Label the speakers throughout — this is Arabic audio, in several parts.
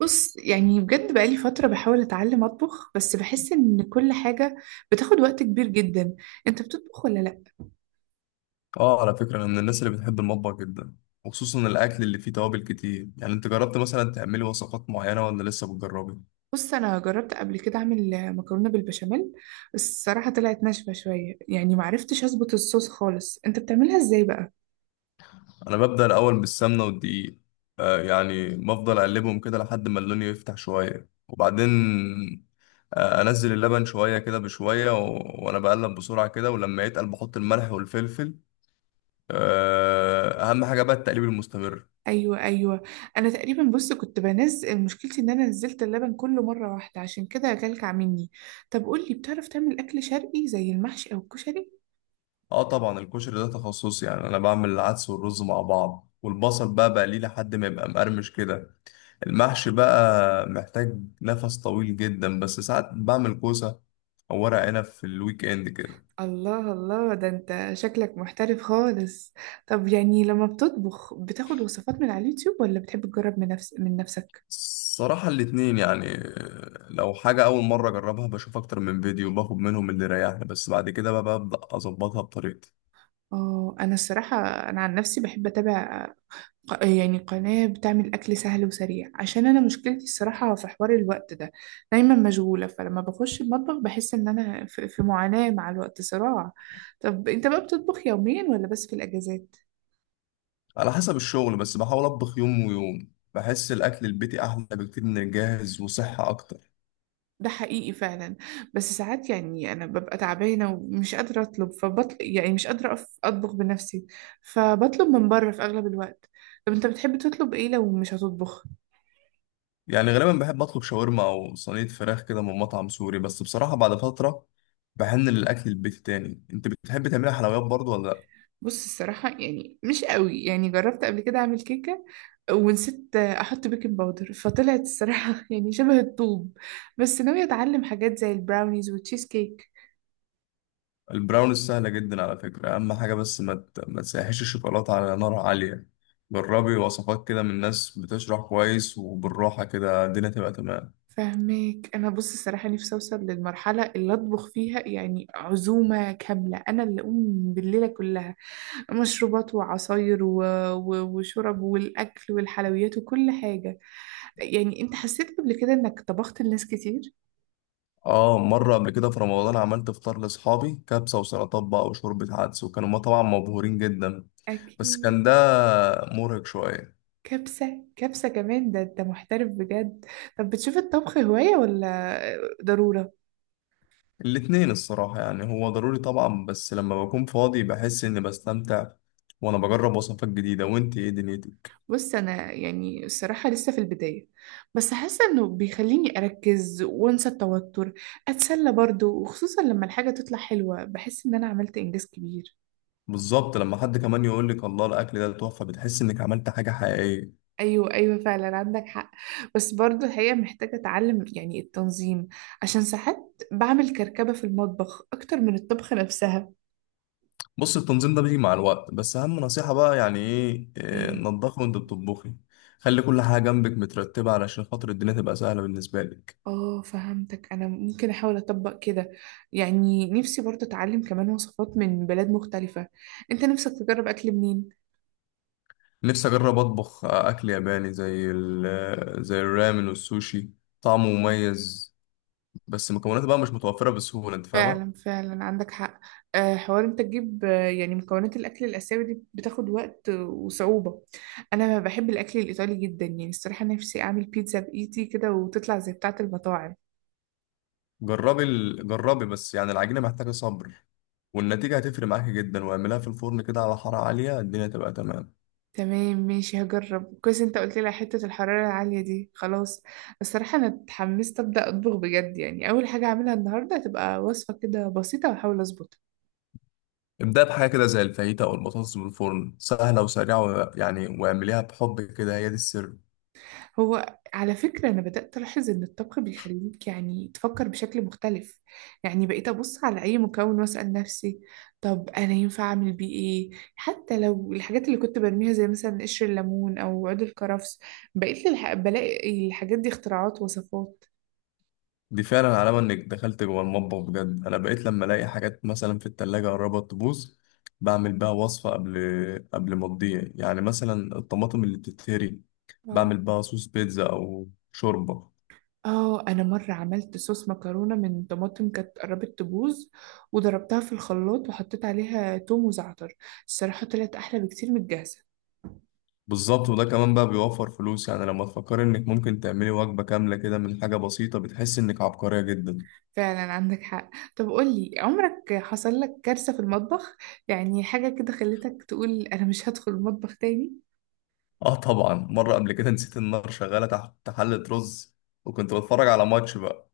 Speaker 1: بص، يعني بجد بقالي فترة بحاول أتعلم أطبخ، بس بحس إن كل حاجة بتاخد وقت كبير جدا. أنت بتطبخ ولا لأ؟
Speaker 2: اه، على فكرة أنا من الناس اللي بتحب المطبخ جدا، وخصوصا الأكل اللي فيه توابل كتير. يعني أنت جربت مثلا تعملي وصفات معينة ولا لسه بتجربي؟
Speaker 1: بص، أنا جربت قبل كده أعمل مكرونة بالبشاميل، بس الصراحة طلعت ناشفة شوية، يعني معرفتش أظبط الصوص خالص. أنت بتعملها إزاي بقى؟
Speaker 2: أنا ببدأ الأول بالسمنة والدقيق. يعني بفضل أقلبهم كده لحد ما اللون يفتح شوية، وبعدين أنزل اللبن شوية كده بشوية، وأنا بقلب بسرعة كده، ولما يتقل بحط الملح والفلفل. أهم حاجة بقى التقليب المستمر.
Speaker 1: أيوة أيوة. أنا تقريبا بص كنت بنزل مشكلتي إن أنا نزلت اللبن كله مرة واحدة، عشان كده كلكع مني. طب قولي، بتعرف تعمل أكل شرقي زي المحشي أو الكشري؟
Speaker 2: اه طبعا، الكشري ده تخصصي. يعني انا بعمل العدس والرز مع بعض، والبصل بقى بقليه لحد ما يبقى مقرمش كده. المحشي بقى محتاج نفس طويل جدا، بس ساعات بعمل كوسة أو ورق عنب في الويك إند كده.
Speaker 1: الله الله، ده انت شكلك محترف خالص. طب يعني لما بتطبخ بتاخد وصفات من على اليوتيوب ولا بتحب تجرب من نفسك؟
Speaker 2: الصراحة الاتنين، يعني لو حاجة أول مرة أجربها بشوف أكتر من فيديو وباخد منهم اللي يريحني، بس بعد كده بقى ببدأ أظبطها بطريقتي.
Speaker 1: اه انا الصراحة، انا عن نفسي بحب اتابع يعني قناة بتعمل اكل سهل وسريع، عشان انا مشكلتي الصراحة في حوار الوقت ده. دايما مشغولة، فلما بخش المطبخ بحس ان انا في معاناة مع الوقت، صراع. طب انت بقى بتطبخ يوميا ولا بس في الاجازات؟
Speaker 2: على حسب الشغل، بس بحاول أطبخ يوم ويوم. بحس الأكل البيتي أحلى بكتير من الجاهز وصحة أكتر.
Speaker 1: ده حقيقي فعلا. بس ساعات يعني انا ببقى تعبانه ومش قادره اطلب، فبطل، يعني مش قادره اطبخ بنفسي، فبطلب من بره في اغلب الوقت. طب انت بتحب تطلب ايه لو مش هتطبخ؟
Speaker 2: يعني غالبا بحب أطلب شاورما أو صينية فراخ كده من مطعم سوري، بس بصراحة بعد فترة بحن للأكل البيتي تاني. أنت بتحب تعملي حلويات برضو ولا لأ؟
Speaker 1: بص، الصراحه يعني مش قوي. يعني جربت قبل كده اعمل كيكه ونسيت احط بيكنج باودر، فطلعت الصراحه يعني شبه الطوب. بس ناويه اتعلم حاجات زي البراونيز والتشيز كيك.
Speaker 2: البراونيز سهلة جدا على فكرة. أهم حاجة بس ما تسيحش الشوكولاتة على نار عالية. جربي وصفات كده من ناس بتشرح كويس، وبالراحة كده الدنيا تبقى تمام.
Speaker 1: فهماك. انا بص، الصراحه نفسي اوصل للمرحله اللي اطبخ فيها يعني عزومه كامله، انا اللي اقوم بالليله كلها. مشروبات وعصاير وشرب والاكل والحلويات وكل حاجه. يعني انت حسيت قبل كده انك طبخت لناس كتير؟
Speaker 2: اه، مرة قبل كده في رمضان عملت فطار لأصحابي، كبسة وسلطات بقى وشوربة عدس، وكانوا ما طبعا مبهورين جدا. بس
Speaker 1: اكيد.
Speaker 2: كان ده مرهق شوية.
Speaker 1: كبسه كبسه كمان؟ ده انت محترف بجد. طب بتشوف الطبخ هوايه ولا ضروره؟
Speaker 2: الاتنين الصراحة، يعني هو ضروري طبعا، بس لما بكون فاضي بحس إني بستمتع وأنا بجرب وصفات جديدة. وإنتي إيه دنيتك؟
Speaker 1: بص، انا يعني الصراحه لسه في البدايه، بس حاسه انه بيخليني اركز وانسى التوتر، اتسلى برضه. وخصوصا لما الحاجه تطلع حلوه بحس ان انا عملت انجاز كبير.
Speaker 2: بالظبط، لما حد كمان يقول لك الله الاكل ده تحفه، بتحس انك عملت حاجه حقيقيه.
Speaker 1: ايوه ايوه، فعلا عندك حق. بس برضه الحقيقه محتاجه اتعلم يعني التنظيم، عشان ساعات بعمل كركبه في المطبخ اكتر من الطبخه نفسها.
Speaker 2: بص، التنظيم ده بيجي مع الوقت، بس اهم نصيحه بقى يعني ايه إيه،
Speaker 1: ايه؟
Speaker 2: نضفي وانت بتطبخي. خلي كل حاجه جنبك مترتبه علشان خاطر الدنيا تبقى سهله بالنسبه لك.
Speaker 1: اه فهمتك. انا ممكن احاول اطبق كده. يعني نفسي برضه اتعلم كمان وصفات من بلاد مختلفه. انت نفسك تجرب اكل منين؟
Speaker 2: نفسي اجرب اطبخ اكل ياباني زي ال- آه، زي الرامن والسوشي. طعمه مميز، بس مكوناته بقى مش متوفره بسهوله، انت فاهمه.
Speaker 1: فعلا فعلا عندك حق. حوار انت تجيب. يعني مكونات الاكل الاسيوي دي بتاخد وقت وصعوبه. انا بحب الاكل الايطالي جدا. يعني الصراحه نفسي اعمل بيتزا بايدي كده وتطلع زي بتاعه المطاعم.
Speaker 2: جربي، بس يعني العجينه محتاجه صبر، والنتيجه هتفرق معاكي جدا. واعملها في الفرن كده على حراره عاليه الدنيا تبقى تمام.
Speaker 1: تمام ماشي، هجرب كويس. انت قلت لي على حته الحراره العاليه دي، خلاص. الصراحه انا اتحمست ابدا اطبخ بجد. يعني اول حاجه هعملها النهارده هتبقى وصفه كده بسيطه واحاول اظبطها.
Speaker 2: ابدأ بحاجة كده زي الفاهيتا أو البطاطس من الفرن، سهلة وسريعة، و... يعني واعمليها بحب كده، هي دي السر.
Speaker 1: هو على فكرة أنا بدأت ألاحظ إن الطبخ بيخليك يعني تفكر بشكل مختلف. يعني بقيت أبص على أي مكون وأسأل نفسي، طب أنا ينفع أعمل بيه إيه، حتى لو الحاجات اللي كنت برميها زي مثلا قشر الليمون أو عود الكرفس. بقيت بلاقي الحاجات دي اختراعات وصفات.
Speaker 2: دي فعلا علامة إنك دخلت جوه المطبخ بجد. أنا بقيت لما ألاقي حاجات مثلا في التلاجة قربت تبوظ، بعمل بيها وصفة قبل ما تضيع، يعني مثلا الطماطم اللي بتتهري
Speaker 1: اه.
Speaker 2: بعمل بيها صوص بيتزا أو شوربة.
Speaker 1: آه، أنا مرة عملت صوص مكرونة من طماطم كانت قربت تبوظ وضربتها في الخلاط وحطيت عليها توم وزعتر. الصراحة طلعت أحلى بكتير من الجاهزة.
Speaker 2: بالظبط، وده كمان بقى بيوفر فلوس. يعني لما تفكر إنك ممكن تعملي وجبة كاملة كده من حاجة بسيطة بتحس إنك عبقرية جدا.
Speaker 1: فعلا عندك حق. طب قولي، عمرك حصل لك كارثة في المطبخ؟ يعني حاجة كده خلتك تقول أنا مش هدخل المطبخ تاني؟
Speaker 2: اه طبعا، مرة قبل كده نسيت النار شغالة تحت حلة رز، وكنت بتفرج على ماتش بقى.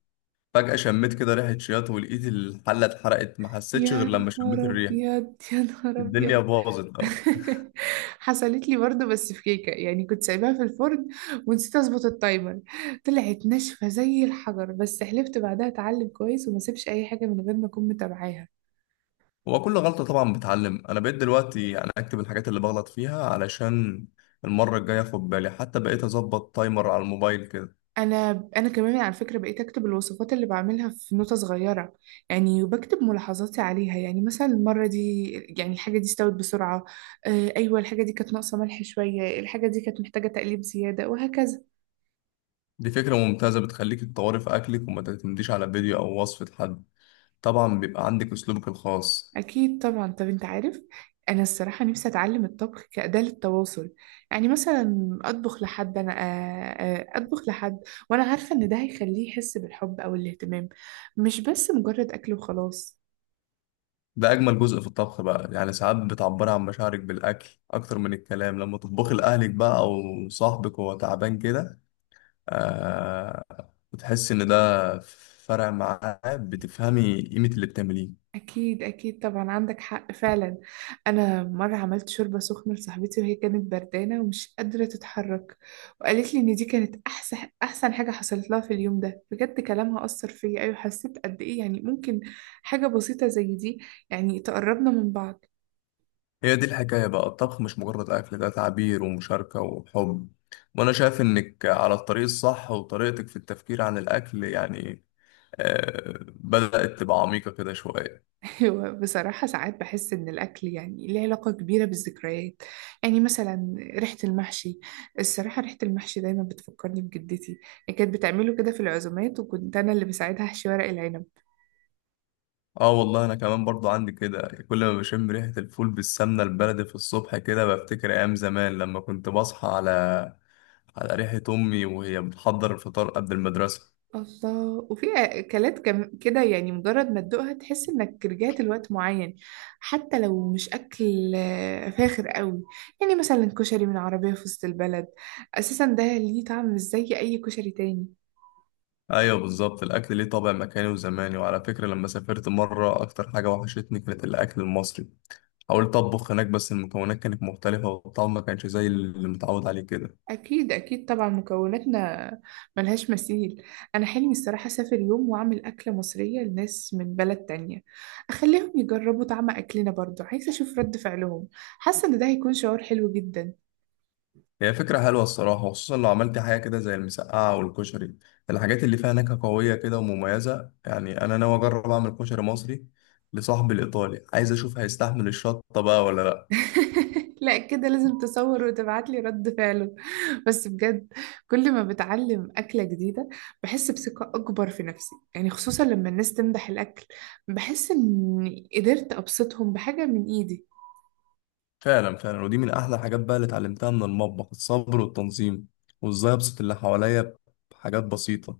Speaker 2: فجأة شميت كده ريحة شياط، ولقيت الحلة اتحرقت. ما حسيتش
Speaker 1: يا
Speaker 2: غير لما شميت
Speaker 1: نهار
Speaker 2: الريحة.
Speaker 1: أبيض، يا نهار
Speaker 2: الدنيا
Speaker 1: أبيض.
Speaker 2: باظت أوي.
Speaker 1: حصلت لي برضه بس في كيكة. يعني كنت سايباها في الفرن ونسيت أظبط التايمر. طلعت ناشفة زي الحجر، بس حلفت بعدها أتعلم كويس وما أسيبش أي حاجة من غير ما أكون متابعاها.
Speaker 2: هو كل غلطة طبعا بتعلم. أنا بقيت دلوقتي يعني أكتب الحاجات اللي بغلط فيها علشان المرة الجاية أخد بالي، حتى بقيت أظبط تايمر على الموبايل كده.
Speaker 1: انا كمان على فكره بقيت اكتب الوصفات اللي بعملها في نوتة صغيره، يعني وبكتب ملاحظاتي عليها. يعني مثلا المره دي يعني الحاجه دي استوت بسرعه. آه ايوه، الحاجه دي كانت ناقصه ملح شويه، الحاجه دي كانت محتاجه تقليب زياده، وهكذا.
Speaker 2: دي فكرة ممتازة، بتخليك تطوري في أكلك وما تعتمديش على فيديو أو وصفة حد. طبعا بيبقى عندك أسلوبك الخاص.
Speaker 1: اكيد طبعا. طب انت عارف، انا الصراحه نفسي اتعلم الطبخ كاداه للتواصل. يعني مثلا اطبخ لحد، انا اطبخ لحد، وانا عارفه ان ده هيخليه يحس بالحب او الاهتمام، مش بس مجرد اكل وخلاص.
Speaker 2: ده اجمل جزء في الطبخ بقى. يعني ساعات بتعبر عن مشاعرك بالاكل اكتر من الكلام. لما تطبخي لاهلك بقى او صاحبك وهو تعبان كده، آه بتحس ان ده فرق معاه، بتفهمي قيمة اللي بتعمليه.
Speaker 1: أكيد أكيد طبعا، عندك حق فعلا. أنا مرة عملت شوربة سخنة لصاحبتي وهي كانت بردانة ومش قادرة تتحرك، وقالت لي إن دي كانت أحسن حاجة حصلت لها في اليوم ده. بجد كلامها أثر فيا. أيوة، حسيت قد إيه يعني ممكن حاجة بسيطة زي دي يعني تقربنا من بعض.
Speaker 2: هي دي الحكاية بقى، الطبخ مش مجرد اكل، ده تعبير ومشاركة وحب. وانا شايف انك على الطريق الصح، وطريقتك في التفكير عن الاكل يعني بدأت تبقى عميقة كده شوية.
Speaker 1: هو بصراحة ساعات بحس إن الأكل يعني ليه علاقة كبيرة بالذكريات. يعني مثلا ريحة المحشي، الصراحة ريحة المحشي دايما بتفكرني بجدتي. هي كانت بتعمله كده في العزومات، وكنت أنا اللي بساعدها أحشي ورق العنب.
Speaker 2: اه والله، انا كمان برضو عندي كده. كل ما بشم ريحة الفول بالسمنة البلدي في الصبح كده بفتكر ايام زمان لما كنت بصحى على ريحة امي وهي بتحضر الفطار قبل المدرسة.
Speaker 1: الله، وفي أكلات كم كده يعني مجرد ما تدوقها تحس إنك رجعت لوقت معين، حتى لو مش أكل فاخر قوي. يعني مثلا كشري من عربية في وسط البلد، أساسا ده ليه طعم مش زي أي كشري تاني.
Speaker 2: ايوه بالظبط، الاكل ليه طابع مكاني وزماني. وعلى فكرة لما سافرت مرة، اكتر حاجة وحشتني كانت الاكل المصري. حاولت اطبخ هناك، بس المكونات كانت مختلفة والطعم ما كانش زي اللي متعود عليه كده.
Speaker 1: أكيد أكيد طبعا، مكوناتنا ملهاش مثيل. أنا حلمي الصراحة أسافر يوم وأعمل أكلة مصرية لناس من بلد تانية، أخليهم يجربوا طعم أكلنا. برضو عايزة أشوف رد فعلهم، حاسة إن ده هيكون شعور حلو جدا.
Speaker 2: هي فكرة حلوة الصراحة، خصوصا لو عملت حاجة كده زي المسقعة والكشري، الحاجات اللي فيها نكهة قوية كده ومميزة. يعني أنا ناوي أجرب أعمل كشري مصري لصاحبي الإيطالي، عايز أشوف هيستحمل الشطة بقى ولا لأ.
Speaker 1: لا كده لازم تصور وتبعتلي رد فعله. بس بجد، كل ما بتعلم أكلة جديدة بحس بثقة أكبر في نفسي. يعني خصوصا لما الناس تمدح الأكل، بحس إني قدرت أبسطهم بحاجة من إيدي.
Speaker 2: فعلا فعلا، ودي من أحلى الحاجات بقى اللي اتعلمتها من المطبخ، الصبر والتنظيم وإزاي أبسط اللي حواليا بحاجات بسيطة.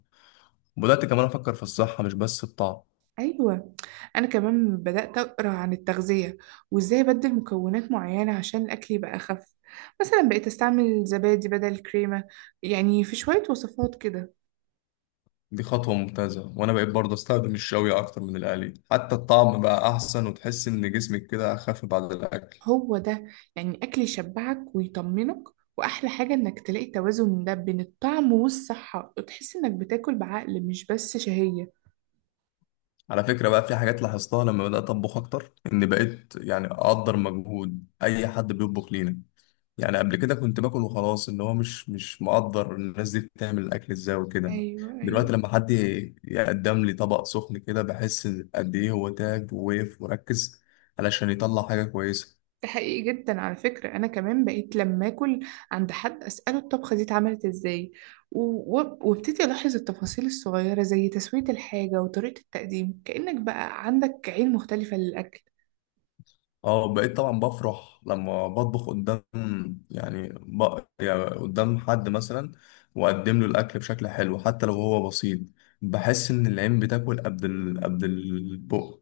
Speaker 2: وبدأت كمان أفكر في الصحة مش بس الطعم.
Speaker 1: أيوة. أنا كمان بدأت أقرأ عن التغذية وإزاي أبدل مكونات معينة عشان الأكل يبقى أخف. مثلا بقيت أستعمل زبادي بدل الكريمة، يعني في شوية وصفات كده.
Speaker 2: دي خطوة ممتازة. وأنا بقيت برضه أستخدم الشوي أكتر من القلي، حتى الطعم بقى أحسن وتحس إن جسمك كده أخف بعد الأكل.
Speaker 1: هو ده، يعني أكل يشبعك ويطمنك. وأحلى حاجة إنك تلاقي توازن ده بين الطعم والصحة، وتحس إنك بتاكل بعقل مش بس شهية.
Speaker 2: على فكرة بقى، في حاجات لاحظتها لما بدأت أطبخ أكتر، إن بقيت يعني أقدر مجهود أي حد بيطبخ لينا. يعني قبل كده كنت باكل وخلاص، إن هو مش مقدر الناس دي بتعمل الأكل إزاي وكده.
Speaker 1: أيوة أيوة،
Speaker 2: دلوقتي لما حد يقدم لي طبق سخن كده بحس قد إيه هو تعب ووقف وركز علشان يطلع حاجة كويسة.
Speaker 1: ده حقيقي جدا. على فكرة أنا كمان بقيت لما أكل عند حد أسأله الطبخة دي اتعملت إزاي، وابتدي ألاحظ التفاصيل الصغيرة زي تسوية الحاجة وطريقة التقديم. كأنك بقى عندك عين مختلفة للأكل.
Speaker 2: اه، بقيت طبعا بفرح لما بطبخ قدام، يعني قدام حد مثلا، واقدم له الاكل بشكل حلو حتى لو هو بسيط. بحس ان العين بتاكل قبل البق.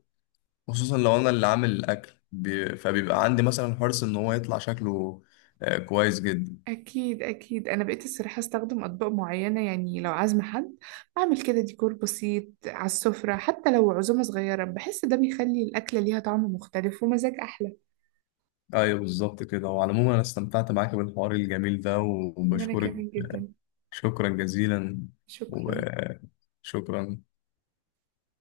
Speaker 2: خصوصا لو انا اللي عامل الاكل فبيبقى عندي مثلا حرص ان هو يطلع شكله كويس جدا.
Speaker 1: أكيد أكيد. أنا بقيت الصراحة أستخدم أطباق معينة. يعني لو عازمة حد أعمل كده ديكور بسيط على السفرة، حتى لو عزومة صغيرة، بحس ده بيخلي الأكلة ليها طعم مختلف ومزاج أحلى.
Speaker 2: ايوه بالظبط كده. وعلى العموم انا استمتعت معاك بالحوار الجميل ده
Speaker 1: وأنا
Speaker 2: وبشكرك.
Speaker 1: كمان جدا.
Speaker 2: شكرا جزيلا
Speaker 1: شكرا.
Speaker 2: وشكرا.